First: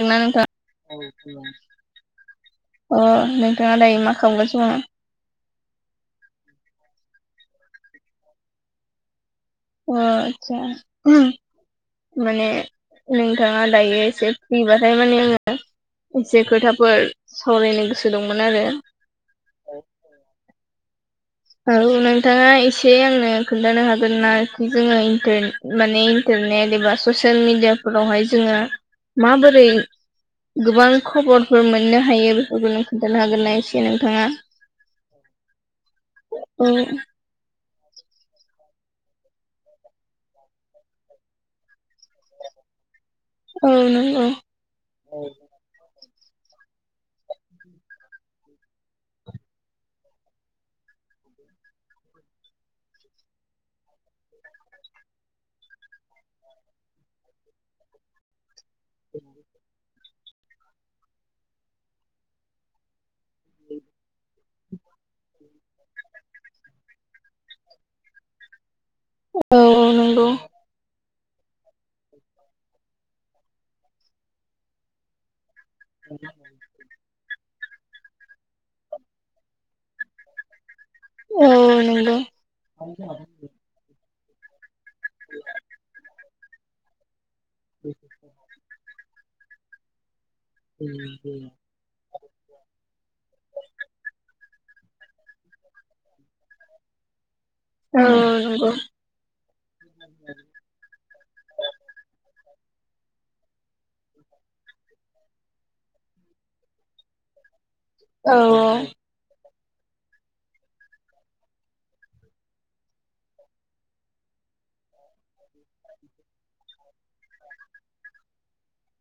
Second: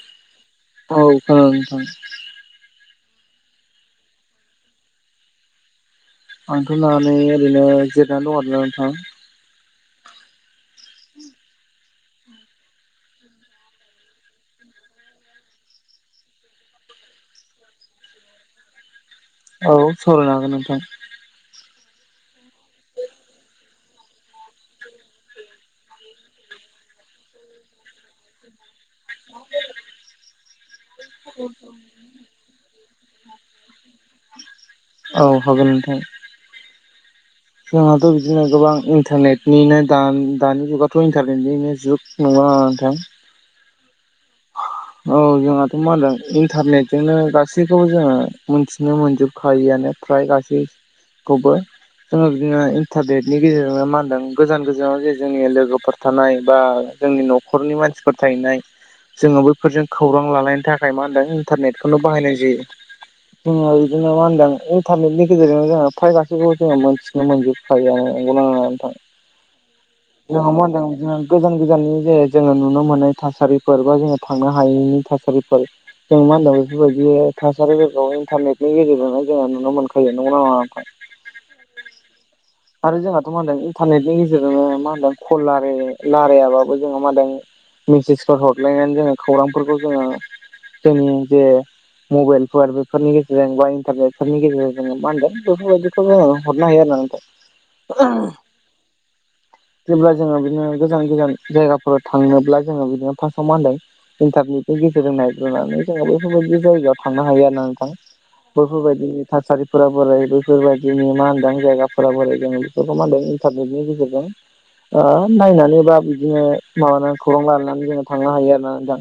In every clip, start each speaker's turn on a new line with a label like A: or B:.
A: खोनादों
B: औ
A: नोंथाङा
B: खोनादों
A: [unintelligible]
B: नोंथां
A: अ नोंथाङा दायो मा खालामगगसिनो दङ।
B: आंथ' नानै ओरैनो जिरनानै दं आरो ना नोंथां
A: अ आदसा। माने नोंथाङा दायो एसे फ्रिबाथाय माने आङो एसे खोथाफोर सावरायनो गोसो दंमोन आरो
B: औ सावरायनो हागोन नोंथां।
A: औ नोंथाङा एसे आंनो खोन्थानो हागोन नाखि जोङो इन्टारनेट माने इन्टारनेट एबा ससियेल मिडियाफोरावहाय जोङो माबोरै गोबां खबरफोर मोननो हायो बेफोरखौ नों खोन्थानो हागोन ना एसे नोंथाङा।
B: औ हागोन नोंथां।
A: औ
B: जोंहाथ' बिदिनो गोबां इन्टारनेटनिनो दा दानि जुगाथ' इन्टारनेटनिनो जुग नोगौना नोङा नोंथां।
A: औ नोंगौ
B: औ जोंहा मा होनदों इन्टारनेटजोंनो गासैखौबो जोङो मोनथिनो मोनजोबखायआनो फ्राय गासै खौबो जोङो बिदिनो इन्टारनेटनि गेजेरनो मा होनदों गोजान गोजानाव जे जोंनि लोगोफोर थानाय बा जोंनि न'खरनि मानसिफोर थाहैनाय जोङो बैफोरजों खौरां लालायनि थाखाय मा होनदों इन्टारनेटखौनो बाहायनाय जायो। जोङो बिदिनो मा होनदों इन्टारनेटनि गेजेरजोंनो जोङो फाइ गाससिखौबो जोङो मोनन्थिनो मोनजोब फ्रायानो नोंगौना नोङा नोंथां।
A: औ नंगौ
B: जोंङो मा होनदों बिदिनो गोजान गोजाननि जे जोङो नुनो मोननाय थासारि फोरबा जोङो थांनो हायैनि थासारिफोर जों मा होनो बेफोरबायदि थासारिफोरखौ इन्टारनेटनि गेजेरजोंनो जोङो नुनो मोनखायो नंगौना नङा ओमफाय
A: औ नंगौ।
B: आरो जोंहाथ' मा होनदों इन्टारनेटनि गेजेरजोंनो मा होनदों कल लारे रलायाबाबो जोंहा मा होनादों मेसेजफोर हरलायनानै जोङो खौरांफोरखौ जोङो जोंनि जे मबाइलफोर बेफोरनि गेजेरजों बा इन्टारनेटफोरनि गेजेरजों जोङो मा होनदों बेफोरबायदिखौ जोङो हरनो हायो आरो ना नों
A: औ नंगौ
B: [inaudible] जेब्ला जोङो बिदिनो गोजान गोजान जायगाफोराव थांनोब्ला जोङो बिदिनो फार्स्टाव मान होनदों इन्टारनेटनि गेजेरजों नायग्रोनानै जों बेफोरबायदि जायगायाव थांनो हायो ना नों थां
A: औ औ
B: बैफोरबायाददि थासारिफोरा बोरै बैफोरबायाददिनि मा होनदां जायगाफोरा बोरै जों बेफोरखौ मादों इन्टारनेटनि गेजेरजों ओ नायनानै बा बिदिनो माबानानै खौरां लानानै जोङो थांनो हायो आरो ना नोंथां।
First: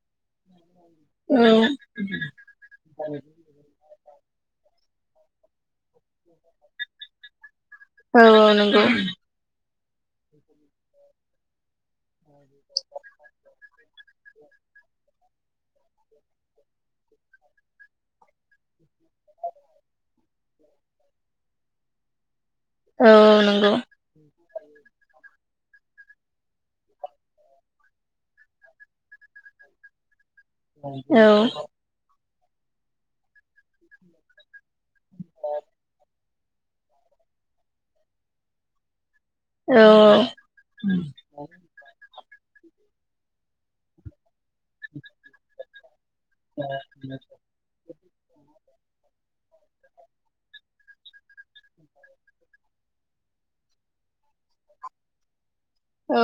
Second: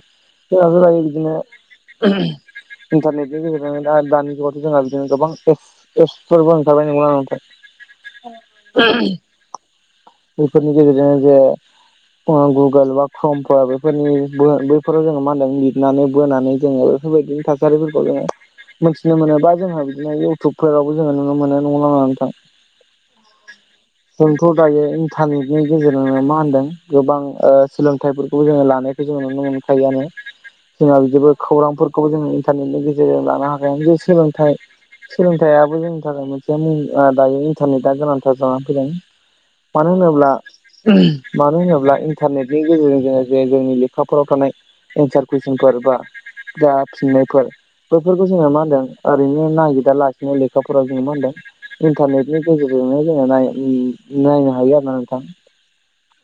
B: जोंनाथ' दायो बिदिनो
A: औ
B: इन्टारनेटजोंनो दा दानि जुगावथ' जोंहा बिदिनो गोबां एफस एसस फोरबो ओंखारबाय नंगौना नङा नोंथां।
A: औ नंगौ
B: बेफोरनि गेजेरजोंनो जे अ गुगोल बा कर्म फोराबो फोरनि बो बैफोराव जोङो मा होनदों लिरनानै बोनानै जोङो बेफोरबायदि थासारिफोरखौ जोङो मोन्थिनो मोन बा जोंहा बिदिनो इउथटुबफोरावबो जोङो नुनो मोनो नंगौना नङा नोंथां।
A: औ नंगौ।
B: जोंथ' दायो इन्टारनेटनि गेजेरजोंनो मा होनदों गोबां ओ सोलोंथाइफोरखौ जोङो लानाय जों नुनो मोनखायो आनो जोंहा
A: औ औ
B: बिदिबो खौरांफोरखौबो जोङो इन्टारनेटनि गेजेरजों लानो हाखाया जे सोलोंथाइ सोलोंथायाबो जोंनि थाखाय मोनसे मुं ओ दायो इन्टारनेटआ गोनांथार जानानै फैदों।
A: औ
B: मानो होनोब्ला मानो होनोब्ला इन्टारनेटनि गेजेरजों जोङो जे जोंनि लेखाफोराव थानाय एन्सार कुइसनफोर बा जा फिननायफोर बेफोरखौ जोङो मा होनदों ओरैनो नागिदा लासिनो लेखाफोराव जोङो मा होनदों इन्टारनेट नि गेजेरजोंनो जोङो नाय उम नायनो हायो आरोना नोंथां।
A: औ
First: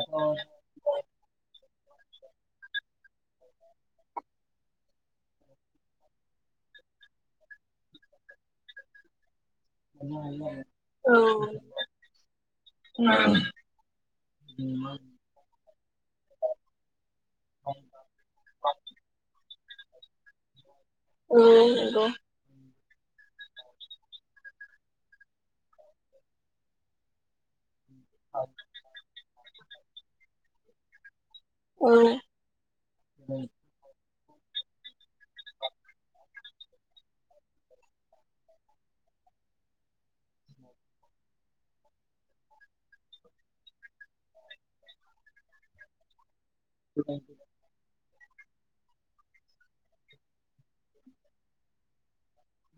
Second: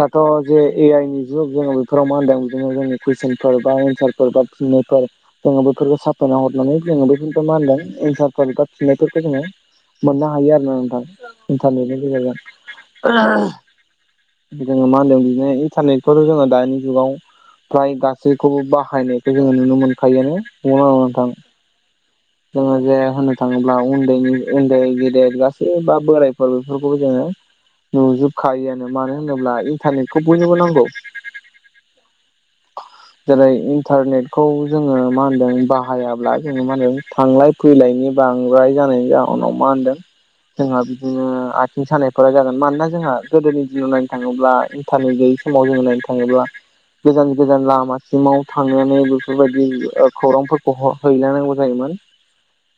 B: दाथ' जे ए आइनि जुग जोङो बेफोराव मा होनदों बिदिनो जों कुइसनफोर बा एनसारफोर बा फिननायफोर जोङो बेफोरखौ साफायना हरनानै जोङो बेफोरखौ मा होनदों एन्सारफोर बा थिनायफोरखौ जोङो मोननो हायो आरोना
A: औ
B: नोंथां इन्टारनेटनि
A: नंगौ औ
B: गेजेरजों। जोङो मा होनदों बिदिनो इन्टारनेटखौथ' जोङो दानि जुगाव फ्राय गासैखौबो बाहायनायखौ जोङो नुनो मोनखायोआनो नंना नङा? नोंथां?
A: औ नोंगौ।
B: जोङो जे होननो थाङोब्ला उन्दैनि उन्दै गेदेर गासै बा बोरायफोर बेफोरखौबो जोङो नुजोबखायोआनो मानो होनोब्ला इन्टारनेटखौ बयनोबो नांगौ।
A: औ
B: [inaudible] जेरै इन्टारनेट खौ जोङो मा होनदों बाहायाब्ला जोङो मा होनो थांलाय फैलायनि बांद्राय जानायनि जा उनाव मा होनदों जोंहा बिदिनो आथिं सानायफोरा जागोन मानोना जोंहा गोदोनि दिनाव नायनो थाङोब्ला थारनेट गैयै समाव जों नायनो थाङोब्ला गोजान गोजान लामा सिमाव थांनानै बैफोरबायदि ओ खौरांफोरखौ हर हैलायनांगौ जायोमोन।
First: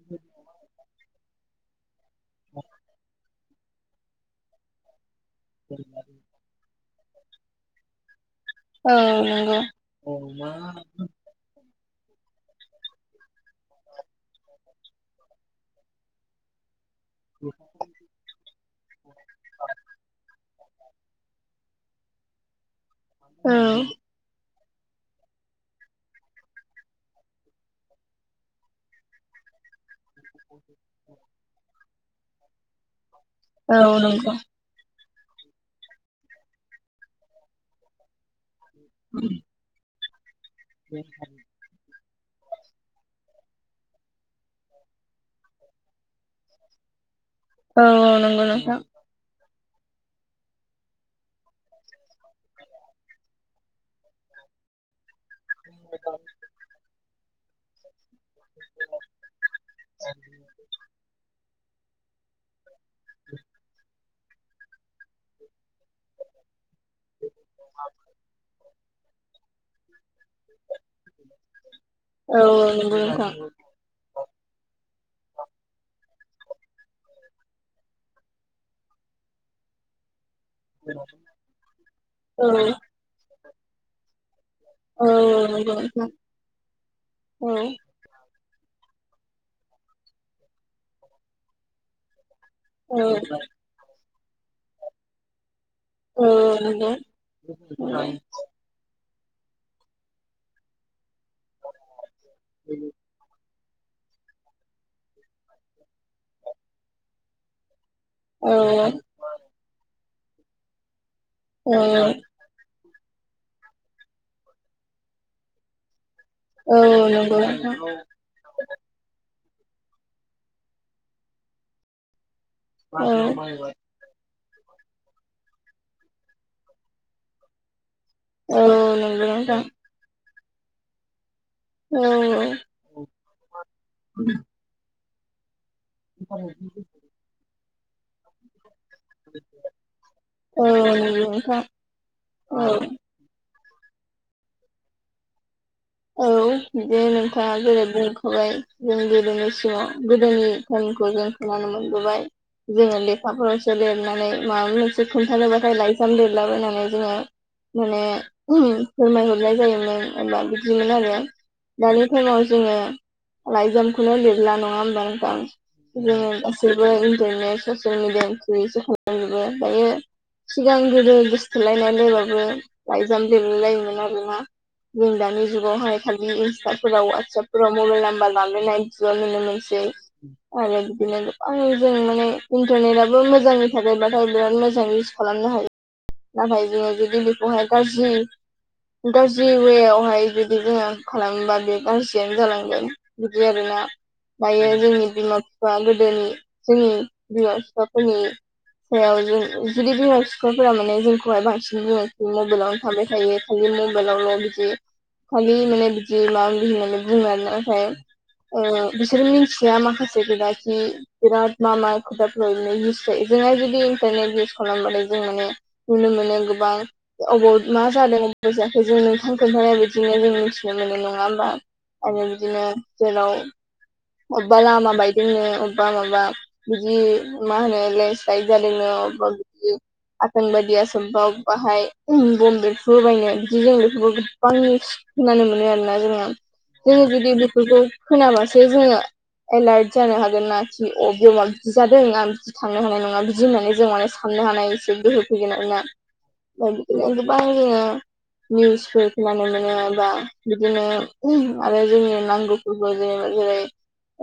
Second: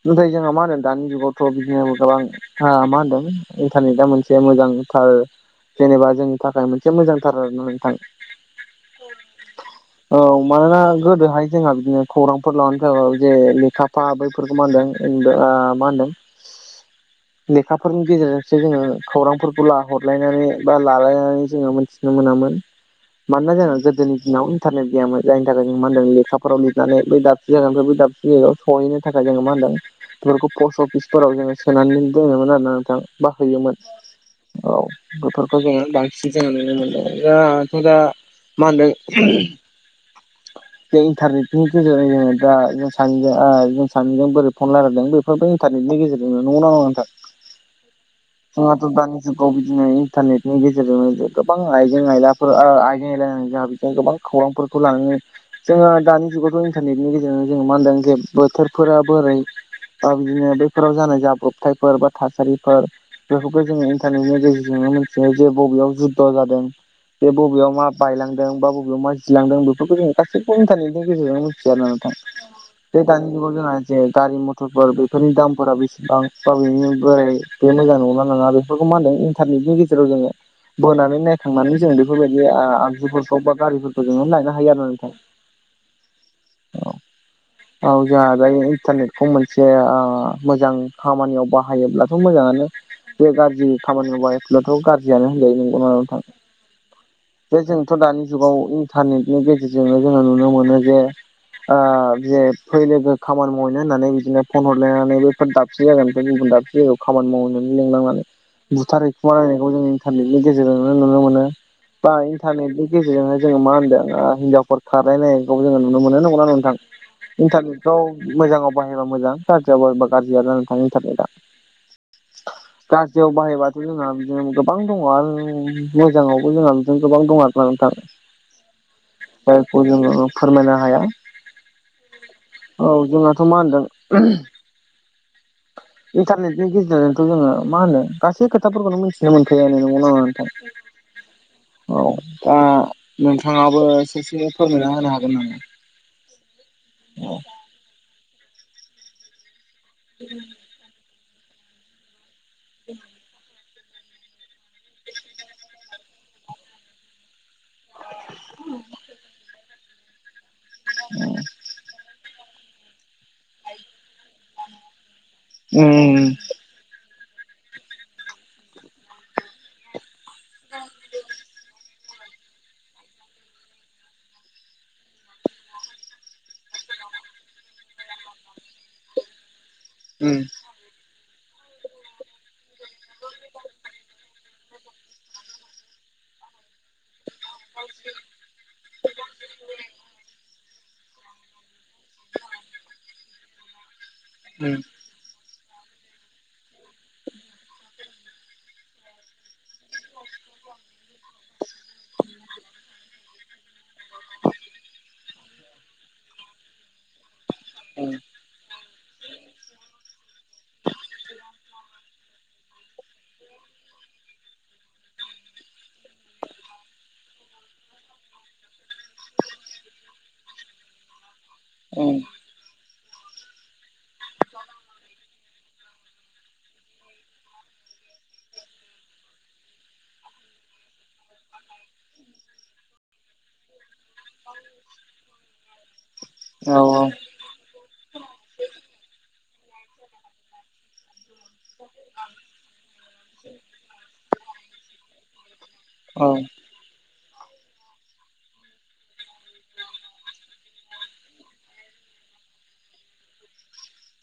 B: नोथाय जोंहा मा होनो दानि जुगावथ' बिदिनो गोबां आ मा होनदों इन्टारनेटा मोनसे मोजांथार जेनेबा जों थाखाय मोनसे मोजांथार नोंथां।
A: औ नंगौ
B: औ मानोना गोदोहाय जोंहा बिदिनो खौरांफोर [unintelligible] लेखाफा बैफोरखौ मा होनदों [unintelligible] मा होन्दों लेखाफोरनि गेजेरजों से जोङो खौरांफोरखौ ला हरलायनानै बा लालायनानै जोङो मोनथिनो मोनामोन। मानोना जोङा गोदोनि दिनाव इन्टारनेट गैयामोन जायनि थाखाय जों मा होनदों लेखाफोराव लिरनानै बै दाबसे जागानिफ्राय बै दाबसे जायगायाव सहैनो थाखाय जोङो मा होनदों बेफोरखौ पस्ट अफिसफोराव जोङो सोनानै दोनोमोन आरोना नोंथां बा
A: औ
B: हैयोमोन।
A: नंगौ नोंथां
B: औ बेफोरखौ जोङो बांसिन जोङो नुनो मोनदों जाथ' दा मा होनदों बे इन्टारनेटनि [unintelligible] जों सानैजों ओ जों सानैजों बोरै फन लारायदों बेफोरबो इन्टार नेटनि गेजेरजों नंना नङा नोंथां
A: औ औ नंगौ नोंथां
B: जोंहाथ' दा जुगाव बिदिनो इन्टारनेटनि गेजेरजोंनो गोबां आइजें आयलाफोर आर आइजें [unintelligible] गोबां खौरांफोरखौ लानानै जोङो दानि जुगावथ' इन्टारनेटनि गेजेरजों जों मा होनदों जे बोथोरफोरा बोरै बा दिनो बैफोराव जानाय जाब्रबथायफोर बा थासारिफोर बेखौबो जोङो इन्टारनेटनि गेजेरजोंनो मिथियो जे बबेयाव जुद्ध जादों। बे बबेयाव मा बायलांदों बा बबेयाव मा जिलांदों बेफोरखौ जोङो गासैबो इन्टारनेटनि
A: औ औ
B: [unintelligible]
A: नंगौ
B: जे दानि
A: नोंथां
B: जुगाव जोङा जे गारि मथरफोर बेफोरनि दाम फोरा बेसेबां बा बेनि बोराय बे मोजां नंना नङा बेफोरखौ मा होनदों इन्टारनेटनि गेजेराव जोङो बोनानै नायखांनानै जों बेफोरबायदि
A: औ
B: आ आगजुफोरखौ बा गारिफोरखौ जोङो नायना हायो आरो नोंथां
A: औ औ नंगौ औ नंगौ नोंथां औ नंगौ नोंथां
B: औ औ। जोंहा जायो इन्टारनेटखौ मोनसे ओ मोजां खामानियाव बाहायोब्लाथ' मोजाङानो। बे गाज्रि खामानियाव बाहायब्लाथ' गाज्रियानो होनजायो नंगौना बे जोंथ' दानि जुगाव इन्टारनेटनि गेजेरजोंनो जोङो नुनो मोनो जे ओ जे फैलोगो खामानि मावहैनो होननानै बिदिनो फन हरलायनानै बे दाबसे जायगानिफ्राय गुबुन दाबसे जायगायाव खामानि मावनो होनना लिंलांनानै बुथार है खुमालायनायखौ जों इन्टारनेटनि गेजेरजोंनो नुनो मोनो बाय इन्टारनेटनि गेजेरजोंनो जोङो मा होनदों हिनजावफोर खारलायनायखौ नुनो मोनो नंगौ ना नोंथां इन्टारनेटफ्राव मोजाङाव बाहायबा मोजां गाज्रियाव बाहायबा गाज्रिया जानानै थाङो इन्टारनेटआ गाज्रियाव बाहायबाथ' बिदिनो गोबां दङ आरो मोजाङावबो जोंहा बिदिनो गोबां दं आरो ना नोंथां जायखौ जोङो फोरमायनो हाया औ जोंनाथ' मा होनदों इन्टारनेटनि गेजेरजोंथ' जोङो मा होनो गासै खोथाफोरखौनो मिथि मोनखायोआनो नंगौ ना नङा नोंथां औ दा
A: औ
B: नोंथाङाबो ससेनो फोरमायना होनो हागोन नामा?
A: औ जे नोंथाङा जेरै बुंखाबाय जों गोदोनि सिगांआव गोदोनि खौ जों खोनानो मोनबोबाय जोङो लेखाफोराव लेरनानै माबा मोनसे खोन्थानोब्लाथाय लाइजाम लेरलाबायनानै जोङो माने फोरमायहरनाय जायोमोन होनबा बिदिमोन आरो दानि टाइमाव जोङो लाइजामखौनो लिरला नङा होमबा नोंथां
B: उम
A: बिदिनो गासैबो इन्टारनेट ससियेल मिडियानिख्रुइसो हमलां जोबो ओमफायो सिगां गोदो गोसथोलायनाय लायबाबो लायजाम लिरलायलायोमोन आरोना जों दानि जुगावहाय खालि इन्स्टाफोराव वाट्सपफोराव मबाइल नाम्बार लालायनानैसो नुनो मोनसै
B: उम
A: आरो बिदिनो गोबां जों माने इन्टारनेटाबो मोजांनि थाखाय बा ओमफ्राय बिराद मोजां इउस खालामनो हायो नाथाय जोङो जुदि बेखौहाय गाज्रि गाज्रि उए आवहाय बे दि जोङो खालामोबा बे गाज्रियानो जालांगोन बिदि आरोना दायो
B: उम
A: जोंनि बिमा-बिफा गोदोनि जोंनि बिमा-बिफाफोरनि सायाव जों जुदि बिमा-फिफाफोरा माने जोंखौहाय बांसिन बुङो मबाइलावनो थाबाय थायो खालि मबाइल [unintelligible] लावल' बिदि खालि माने बिदि माबा माबि होननानै बुङो आरो
B: उम
A: नाथाय बिसोर मिथिया माखासे खोदाखि बिराद मा मा खोथाफ्राव बिदिनो इउस जायो जोंहा जुदि इन्टारनेट इउस खालामबाथाय जों माने नुनो मोनो गोबां अबाव मा जादों अबाव जायाखै जों नोंथां खोन्थानाय बिदि बिदिनो जों मिथिनो मोनो नङा होमा
B: उम
A: आरो बिदिनो जेराव अबबा लामा बायदोंनो अबबा माबा बिदि मा होनो लेनसलाइद जादोंनो अबा बिदि आतांबादिया आसामफ्राव बाहाय बम बेफ्रुहोबायनो बिदि जों बेफोरबो गोबां निउस खोनानो मोनो आरोना जोंनियाव
B: औ
A: जोङो बिदि जुदि बेफोरखौ खोनाबासो जोङो एलार्ट जानो हागोन नाखि अ बेयाव माबा बि जादों आं बिदि थांनो हानाय नङा बिदि होननानै जों माने साननो हानाय एसे गोहो फैगोन आरोना
B: औ
A: ओमफ्राय गोबां जोङो निउसफोर खोनानो मोन दोंबा बिदिनो आरो जोंनि नांगौफोरखौ जेनेबा जेरै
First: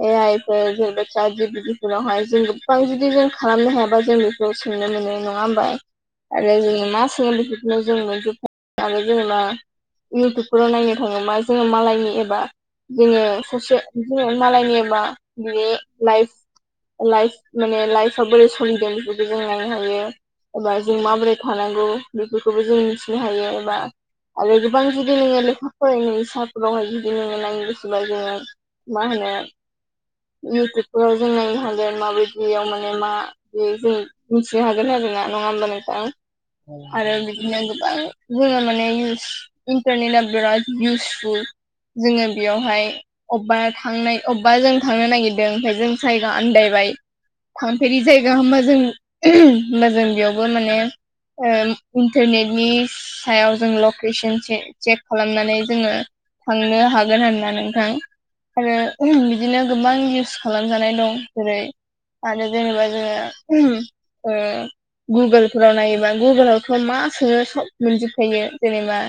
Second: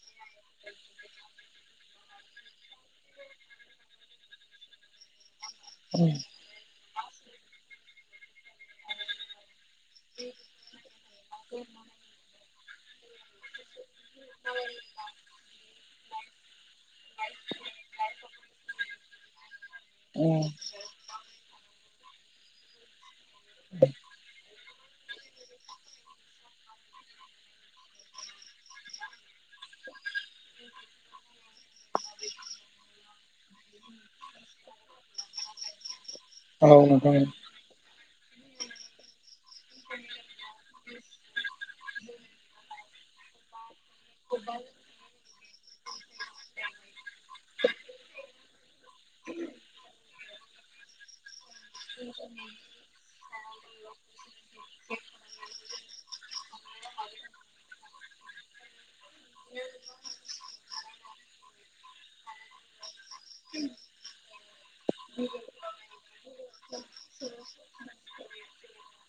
A: ए आइ फोर जेनेबा चाट जि पि डि फोरावहाय जों गोबां जुदि जों खालामनो हायाबा जोंनि बेखौ सोंनो मोनो नङा होनबा
B: उम
A: आरो जोङो मा सोङो बेफोरखौनो जों आरो जेनेबा इउटुबफोराव नायनो थाङोबा जोङो मालायनि एबा जोङो सासे जोङो मालायनिबा बिनि लाइफ लाइफ माने लाइफ बोरै सलिदों बिदि जों नायनो हायो
B: उम
A: एबा जों माबोरै थानांगौ बेफोरखौबो जों मिथिनो हायो एबा आरो गोबां जुदि नोङो लेखा फरायनाय सारफोरावहाय जुदि नोङो नायनो गोसोबा जोङो मा होनो इउटुबफोराव जों नायनो हागोन माबायदियाव माने मा बे जों मिथिनो हागोन आरोना, नङा होमबा नोंथां?
B: औ
A: आरो
B: नोंथां
A: बिदिनो गोबां जोङो माने इउस इन्टारनेटआ बिराद इउसफुल जोङो बेयावहाय अबेबा थांनाय अबेबा जों थांनो नागिरदों ओमफ्राय जों जायगा आन्दायबायाय, थांफेरि जाय गा होनबा जों, होनबा जों बेयावबो माने इन्टारनेटनि सायाव जों लकेसन चे-चेक खालामनानै जोङो थांनो हागोन होनना नोंथां आरो बिदिनो गोबां इउस खालामजानाय दं जेरै आरो जेनेबा जोङो ओ गुगोलफोराव नायोबा गुगोलावथ' मा सोङो सब मोनजोबखायो जेनेबा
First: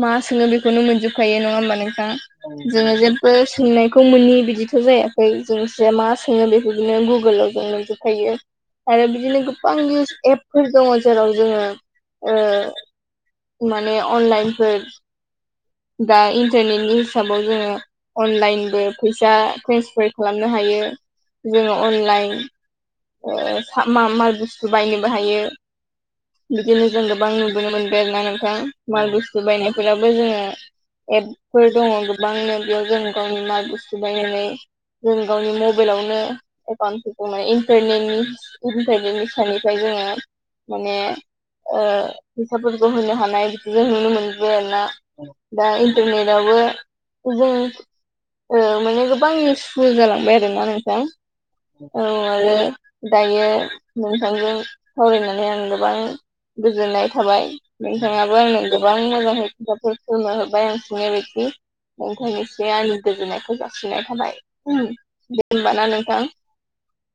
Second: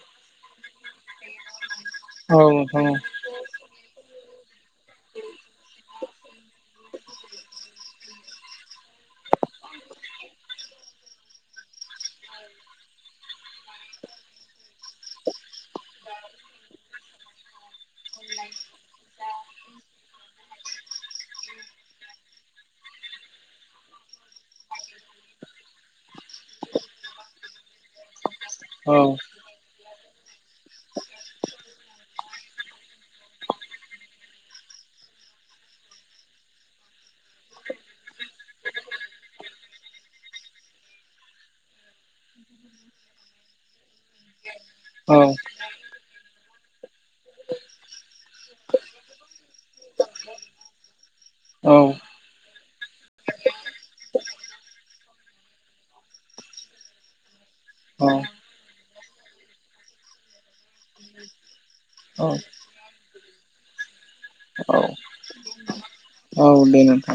A: मा सोङो बेखौनो मोनजोबखायो नङा होमबा नोंथां जोङो जे बो सोंनायखौ मोनोनि बिदिथ' जायाखै जों जे मा सोङो बेखौनो गुगोलाव जों मोनजोबखायो। आरो बिदिनो गोबां इउस एपफोर दङ जेराव जोङो ओ माने अनलाइनफोर। दा इन्टारनेटनि हिसाबाव जोङो अनलाइनबो फैसा ट्रेन्सफार खालामनो हायो। जोङो अनलाइन ओ सा मा-माल बुस्थु बायनोबो हायो। बिदिनो जों गोबां नुबोनो मोनबाय आरोना नोंथां
B: औ
A: माल बुस्थु बायनायफोरावबो जोङो एपफोर दङ गोबांनो बेयाव जों गावनि माल बुस्थु बायनानै जों गावनि मबाइलावनो एकाउन्टफोरखौ माने इन्टारनेटनि इन्टारनेट [unintelligible] निफ्राय सानिफ्राय जोङो माने ओ फैसाफोरखौ होनो हानाय बिदिजों नुनो मोनबोबाय आरोना।
B: औ
A: दा इन्टारनेटआवबो जों ओ माने गोबां इउसफुल जालांबाय आरोना नोंथां। औ आरो दायो नोंथांजों सावरायनानै आं गोबां गोजोननाय थाबाय नोंथाङाबो आंनो गोबां मोजां खोथाफोर खुमना होबाय आं सोंनाय बायदि।
B: औ
A: नोंथांनिसिम आंनि गोजोननायखौ जासिननाय थाबाय।
B: औ
A: दे होमबा ना नोंथां?
B: औ दे नोंथां।